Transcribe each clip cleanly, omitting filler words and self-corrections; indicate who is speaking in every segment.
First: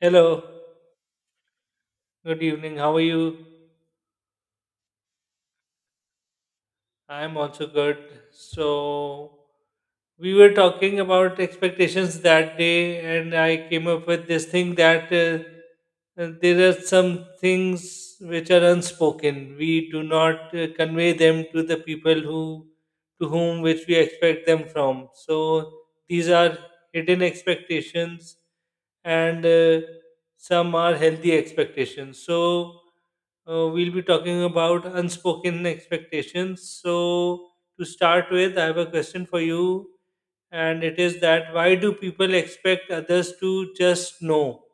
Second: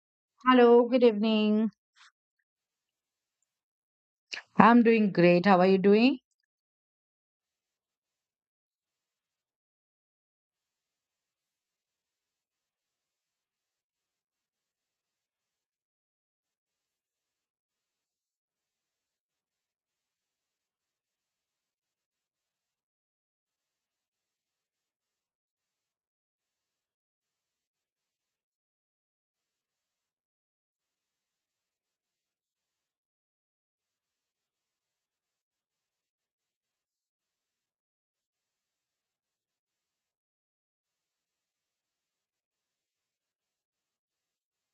Speaker 1: Hello,
Speaker 2: Hello, good evening.
Speaker 1: good evening. How are you?
Speaker 2: I'm doing great. How are you doing?
Speaker 1: I'm also good. So, we were talking about expectations that day, and I came up with this thing that there are some things which are unspoken. We do not convey them to the people who to whom which we expect them from. So, these are hidden expectations, and some are healthy expectations. So, we'll be talking about unspoken expectations. So, to start with, I have a question for you, and it is that why do people expect others to just know?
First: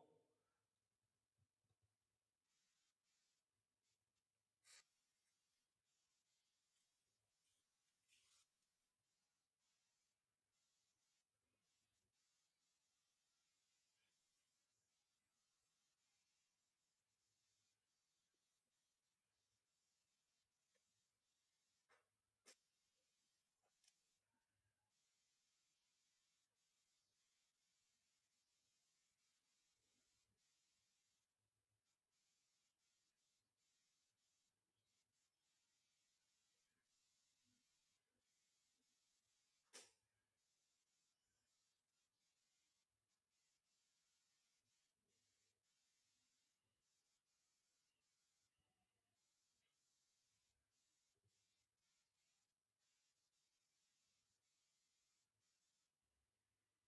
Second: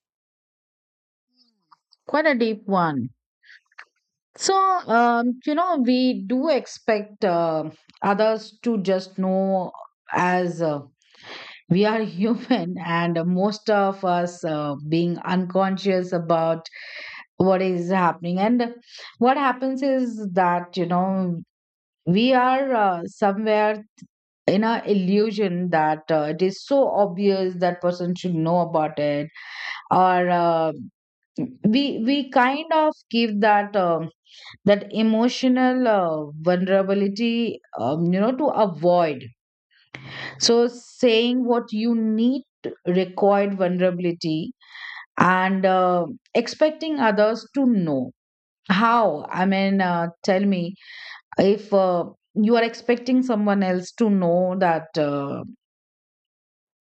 Speaker 2: Quite a deep one. So we do expect others to just know as we are human, and most of us being unconscious about what is happening. And what happens is that, you know, we are somewhere in a illusion that it is so obvious that person should know about it or we we kind of give that that emotional vulnerability, to avoid so saying what you need required vulnerability, and expecting others to know. How I mean Tell me, if you are expecting someone else to know that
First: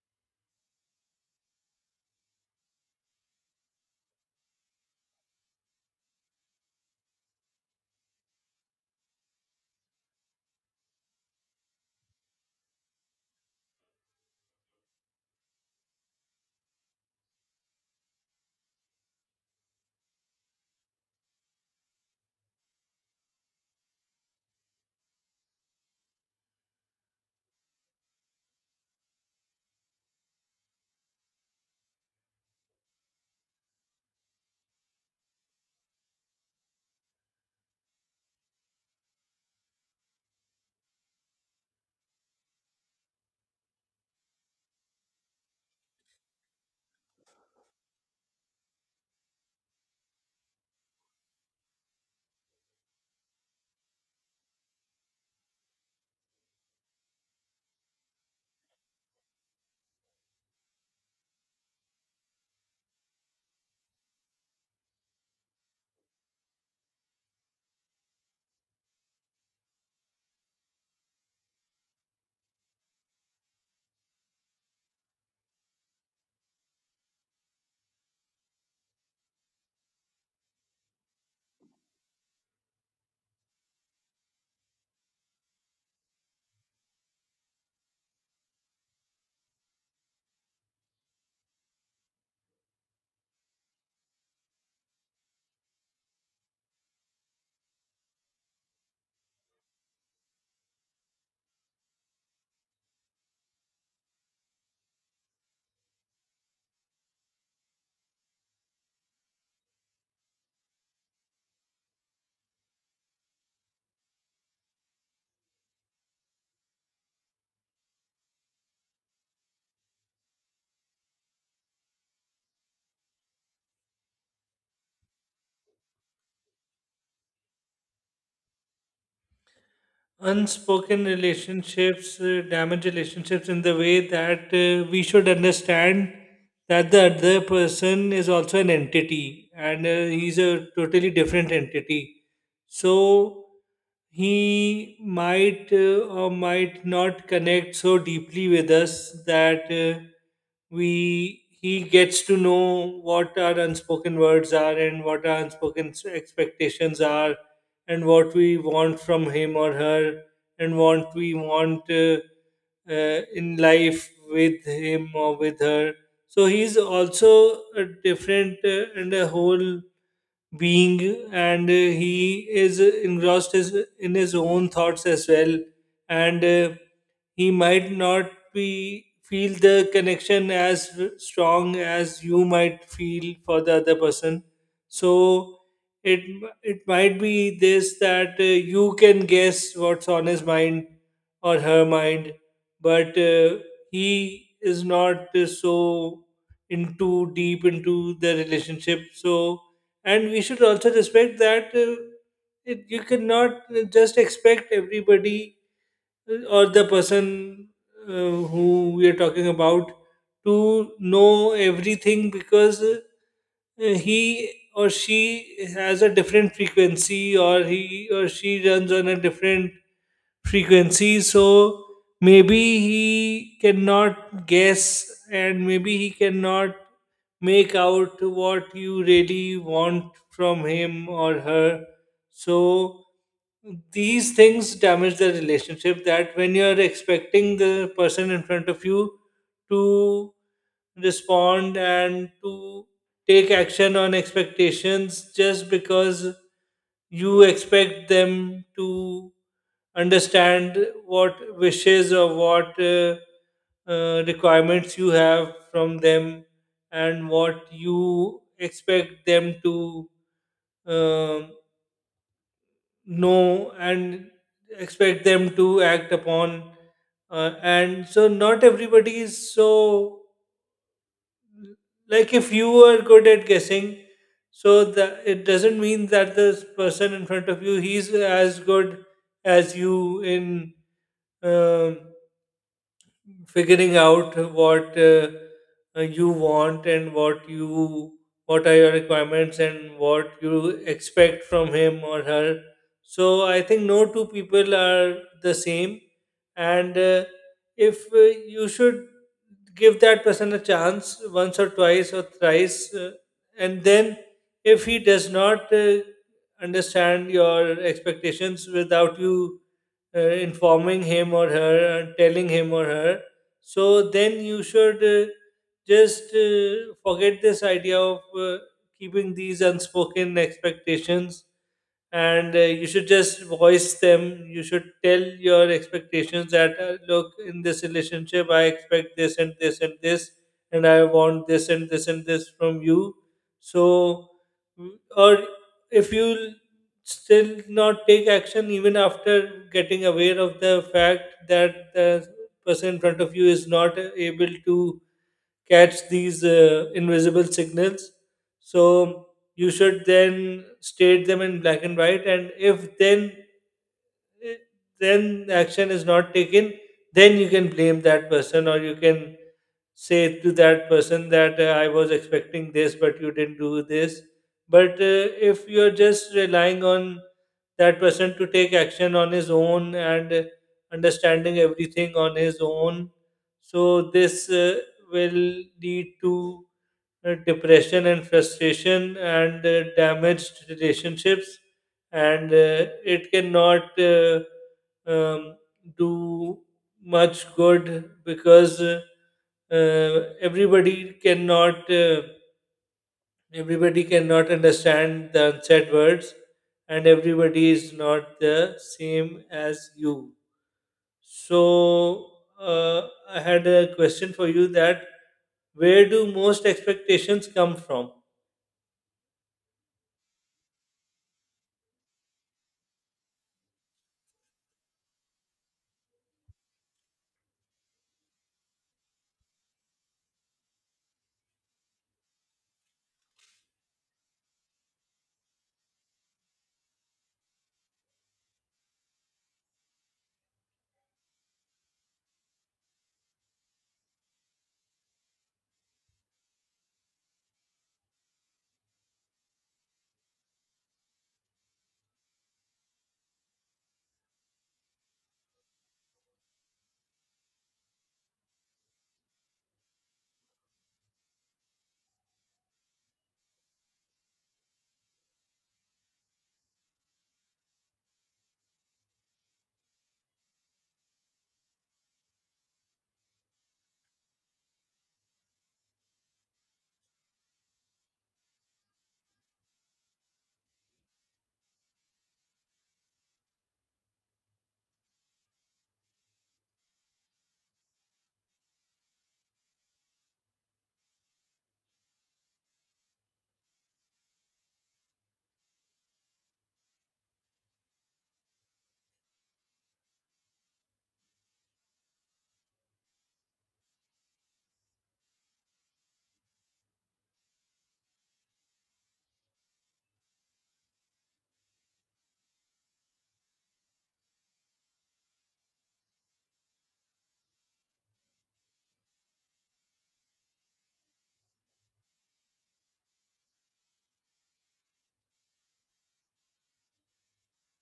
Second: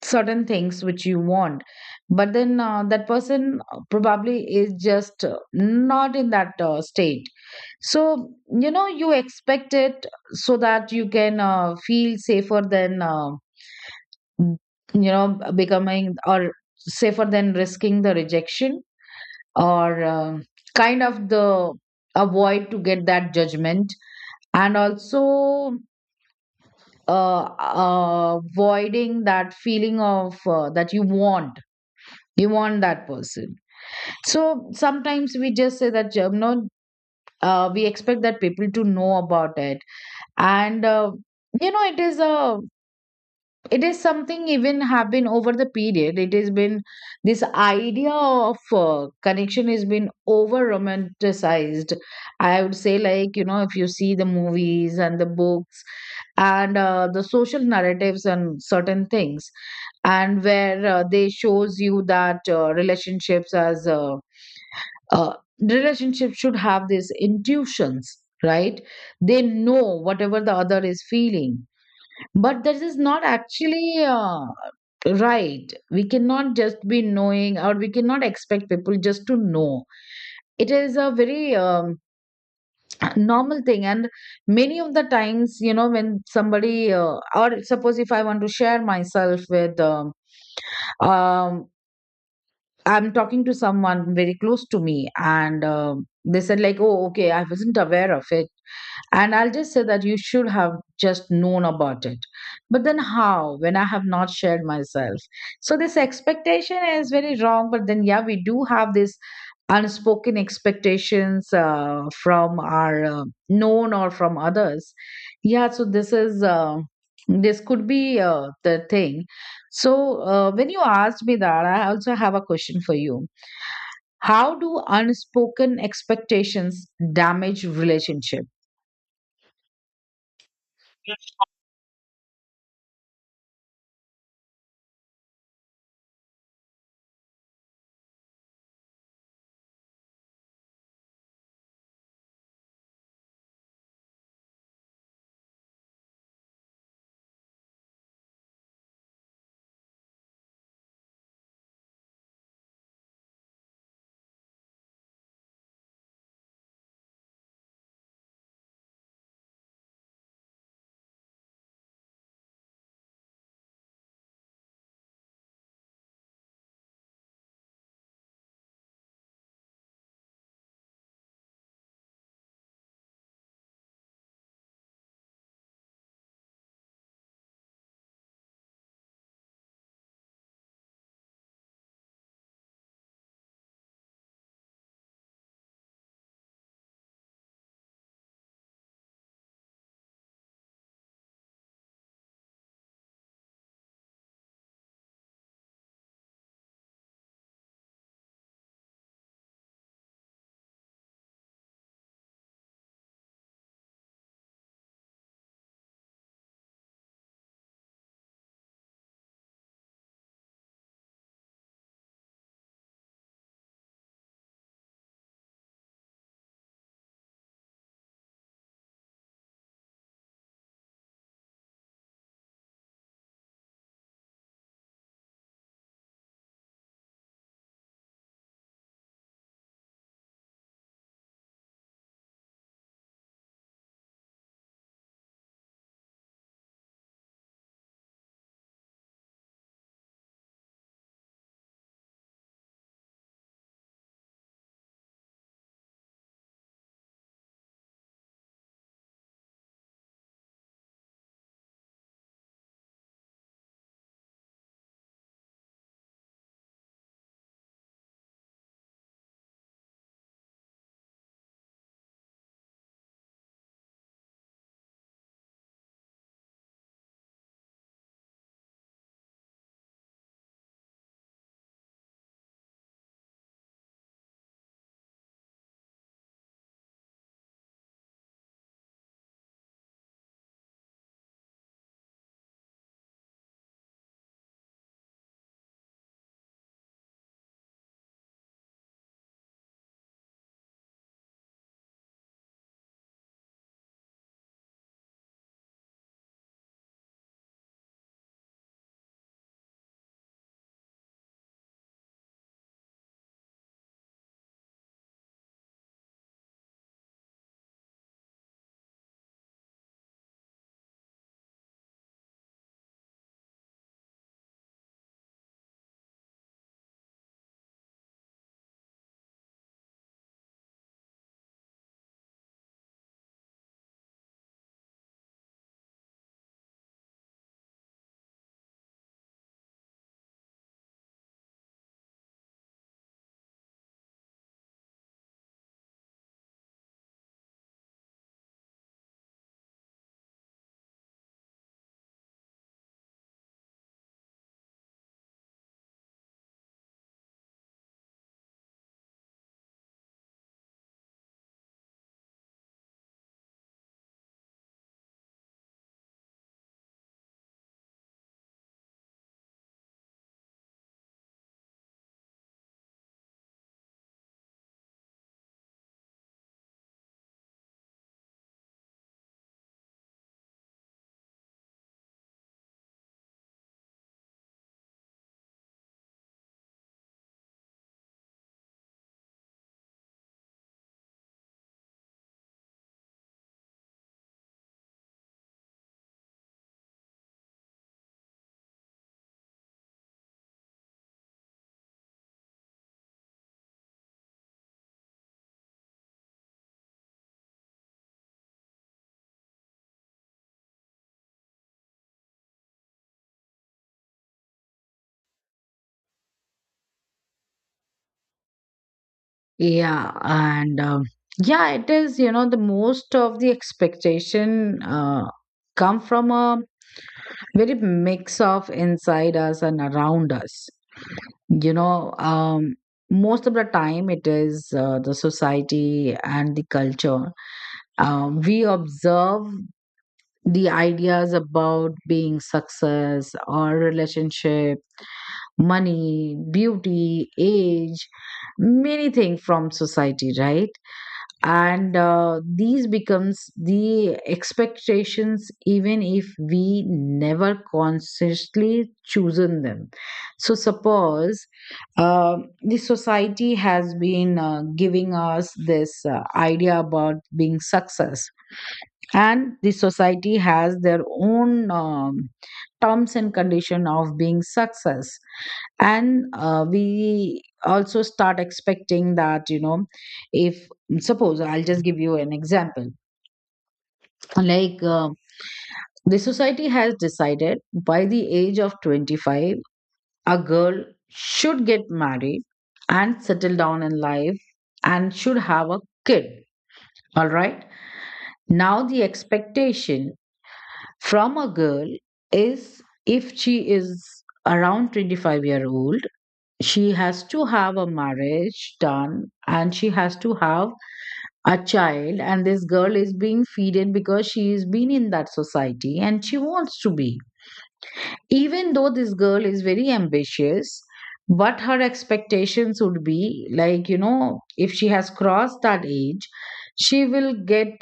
Speaker 2: certain things which you want, but then that person probably is just not in that state. So you know you expect it so that you can feel safer than becoming, or safer than risking the rejection, or kind of the avoid to get that judgment. And also, uh, avoiding that feeling of that you want, you want that person. So sometimes we just say that, you know, we expect that people to know about it. And it is a, it is something. Even have been over the period, it has been this idea of connection has been over romanticized, I would say. Like, you know, if you see the movies and the books, and the social narratives and certain things, and where they shows you that uh, relationships should have these intuitions, right? They know whatever the other is feeling. But this is not actually right. We cannot just be knowing, or we cannot expect people just to know. It is a very normal thing. And many of the times, you know, when somebody, or suppose if I want to share myself with, um, I'm talking to someone very close to me, and they said, like, oh, okay, I wasn't aware of it. And I'll just say that you should have just known about it. But then how, when I have not shared myself? So this expectation is very wrong. But then, yeah, we do have this unspoken expectations from our known or from others. Yeah, so this is. This could be the thing. So, when you asked me that, I also have a question for you. How do unspoken expectations damage relationship?
Speaker 1: Unspoken relationships damage relationships in the way that we should understand that the other person is also an entity, and he's a totally different entity. So he might or might not connect so deeply with us that we he gets to know what our unspoken words are and what our unspoken expectations are, and what we want from him or her, and what we want in life with him or with her. So he's also a different and a whole being, and he is engrossed in his own thoughts as well, and he might not be feel the connection as strong as you might feel for the other person. So it it might be this that you can guess what's on his mind or her mind, but he is not so into deep into the relationship. So, and we should also respect that you cannot just expect everybody or the person who we are talking about to know everything, because he or she has a different frequency, or he or she runs on a different frequency. So maybe he cannot guess, and maybe he cannot make out what you really want from him or her. So these things damage the relationship, that when you're expecting the person in front of you to respond and to take action on expectations just because you expect them to understand what wishes or what requirements you have from them, and what you expect them to um, know and expect them to act upon. And so not everybody is so, like, if you are good at guessing, so that it doesn't mean that this person in front of you he's as good as you in um figuring out what you want, and what you what are your requirements, and what you expect from him or her. So I think no two people are the same, and if you should give that person a chance once or twice or thrice, and then if he does not understand your expectations without you informing him or her, and telling him or her, so then you should just forget this idea of keeping these unspoken expectations, and you should just voice them. You should tell your expectations that look, in this relationship I expect this and this and this, and I want this and this and this from you. So, mm, or if you still not take action even after getting aware of the fact that the person in front of you is not able to catch these invisible signals. So you should then state them in black and white, and if then eh, then action is not taken, then you can blame that person, or you can say to that person that I was expecting this, but you didn't do this. But if you're just relying on that person to take action on his own and understanding everything on his own, so this will lead to depression and frustration and damaged relationships, and it cannot um, do much good, because uh, everybody cannot uh, everybody cannot understand the unsaid words, and everybody is not the same as you. So, uh, I had a question for you: that where do most expectations come from?
Speaker 2: Yeah, and um, yeah, it is, you know, the most of the expectation come from a very mix of inside us and around us. You know, most of the time it is the society and the culture. We observe the ideas about being success or relationship, money, beauty, age, many things from society, right? And these becomes the expectations even if we never consciously chosen them. So suppose uh, the society has been giving us this idea about being success, and the society has their own terms and condition of being success. And we also start expecting that, you know, if, suppose I'll just give you an example. Like the society has decided by the age of 25 a girl should get married and settle down in life and should have a kid, all right? Now the expectation from a girl is, if she is around 25-year-old year old, she has to have a marriage done and she has to have a child. And this girl is being feeded because she has been in that society and she wants to be, even though this girl is very ambitious. But her expectations would be like, you know, if she has crossed that age, she will get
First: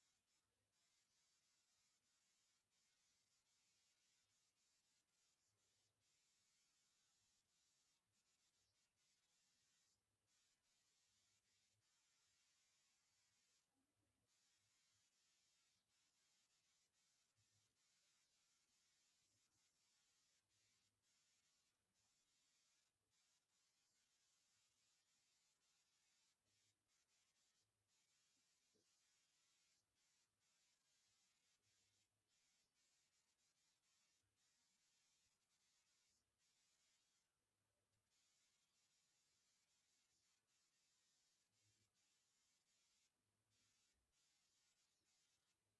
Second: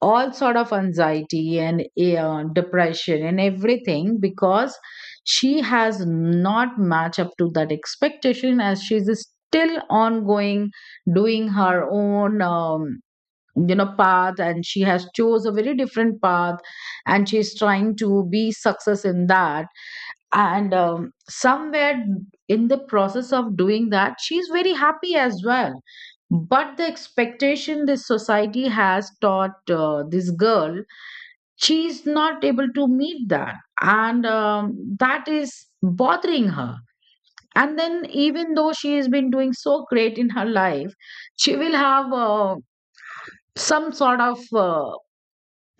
Speaker 2: all sort of anxiety and depression and everything, because she has not matched up to that expectation, as she's still ongoing, doing her own you know, path, and she has chose a very different path and she's trying to be success in that. And somewhere in the process of doing that, she's very happy as well, but the expectation this society has taught this girl, she's not able to meet that. And that is bothering her. And then, even though she has been doing so great in her life, she will have some sort of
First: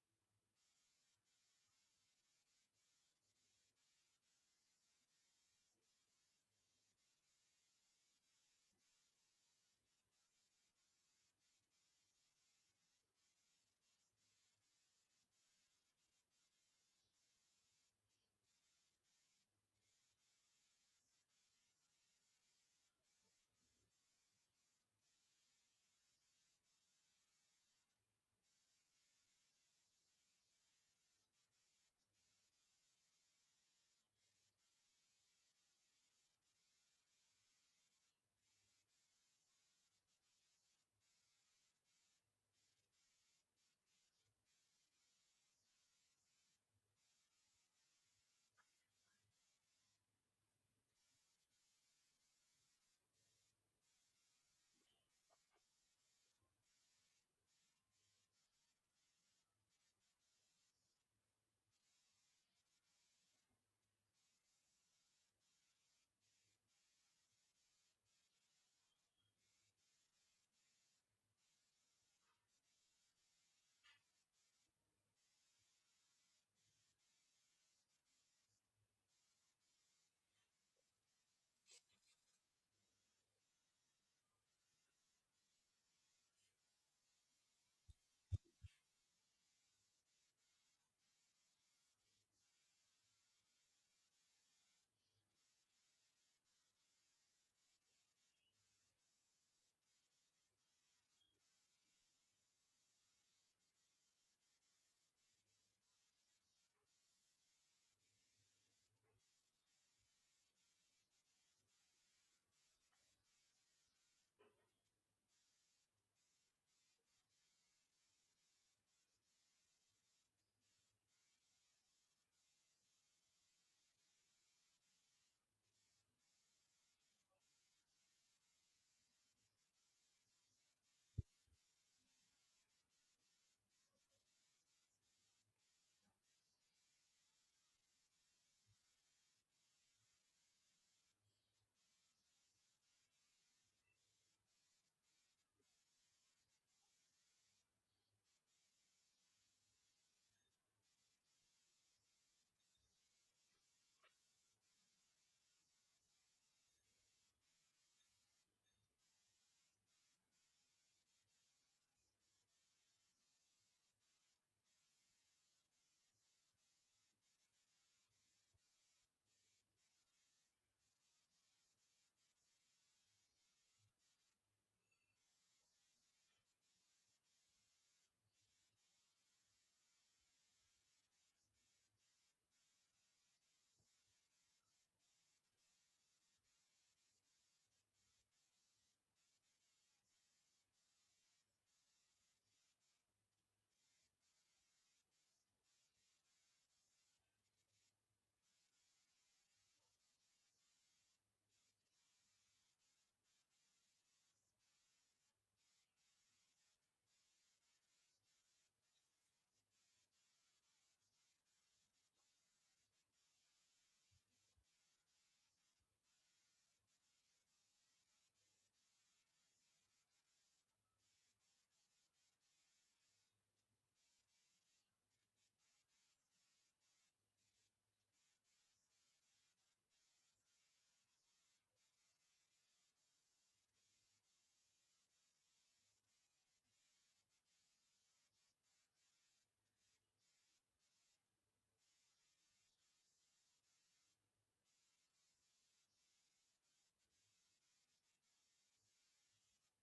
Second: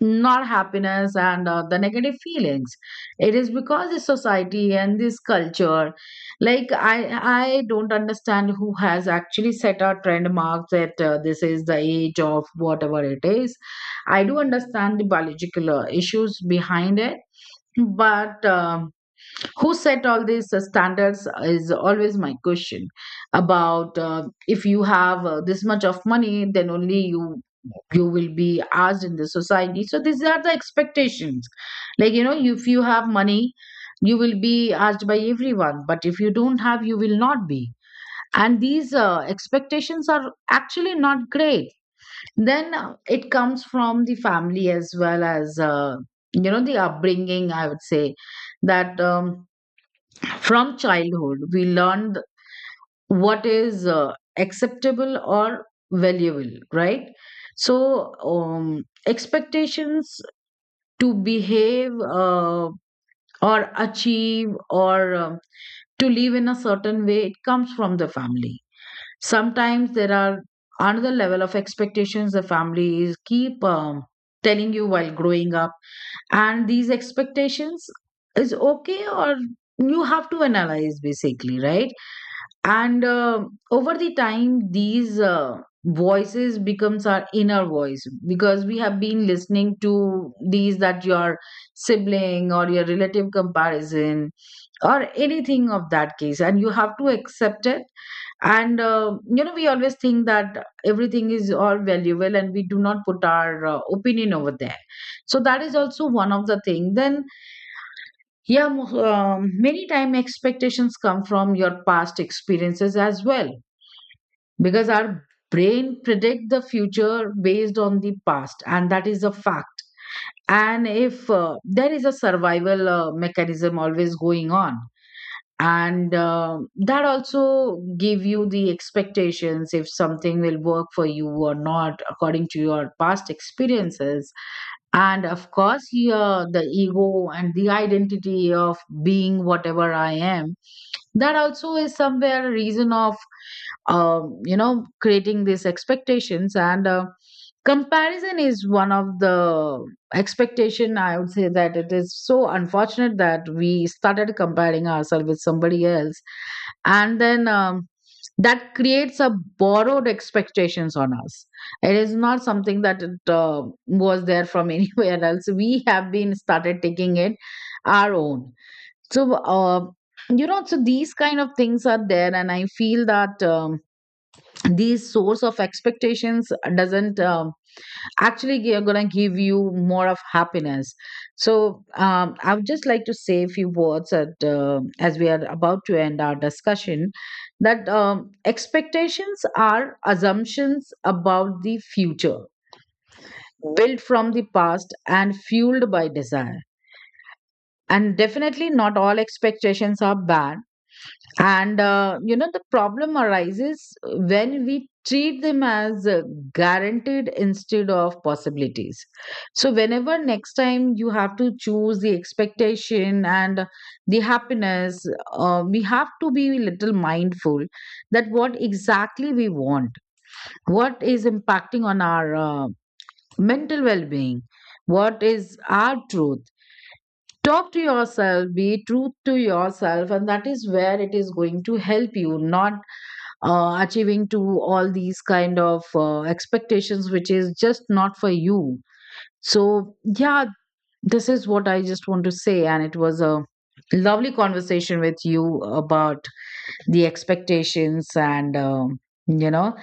Speaker 2: not happiness and the negative feelings. It is because this society and this culture, like I don't understand who has actually set a trend mark that this is the age of whatever it is. I do understand the biological issues behind it, but who set all these standards is always my question. About if you have this much of money, then only you will be asked in the society. So these are the expectations. Like, you know, if you have money, you will be asked by everyone, but if you don't have, you will not be. And these expectations are actually not great. Then it comes from the family as well as, you know, the upbringing, I would say. That from childhood, we learn what is acceptable or valuable, right? So, expectations to behave uh, or achieve or to live in a certain way, it comes from the family. Sometimes there are another level of expectations the family is keep telling you while growing up, and these expectations is okay, or you have to analyze basically, right? And over the time, these voices becomes our inner voice, because we have been listening to these, that your sibling or your relative comparison or anything of that case, and you have to accept it. And you know, we always think that everything is all valuable and we do not put our opinion over there. So that is also one of the thing. Then yeah, many time expectations come from your past experiences as well, because our brain predict the future based on the past, and that is a fact. And if there is a survival mechanism always going on, and that also give you the expectations if something will work for you or not, according to your past experiences. And of course, here the ego and the identity of being whatever I am, that also is somewhere a reason of you know, creating these expectations. And comparison is one of the expectation, I would say. That it is so unfortunate that we started comparing ourselves with somebody else, and then that creates a borrowed expectations on us. It is not something that it was there from anywhere else. We have been started taking it our own. So you know, so these kind of things are there, and I feel that these source of expectations doesn't actually gonna give you more of happiness. So I would just like to say a few words as we are about to end our discussion. That expectations are assumptions about the future, built from the past and fueled by desire, and definitely not all expectations are bad. And you know, the problem arises when we treat them as guaranteed instead of possibilities. So whenever next time you have to choose the expectation and the happiness, we have to be a little mindful that what exactly we want, what is impacting on our mental well being, what is our truth. Talk to yourself, be true to yourself, and that is where it is going to help you, not achieving to all these kind of expectations which is just not for you. So yeah, this is what I just want to say, and it was a lovely conversation with you about the expectations, and you know,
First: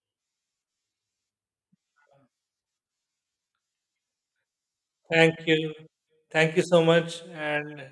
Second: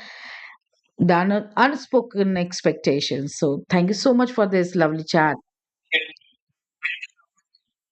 Speaker 2: the unspoken expectations. So thank you so much for this lovely
Speaker 1: Thank
Speaker 2: chat.
Speaker 1: you. Thank you so much. And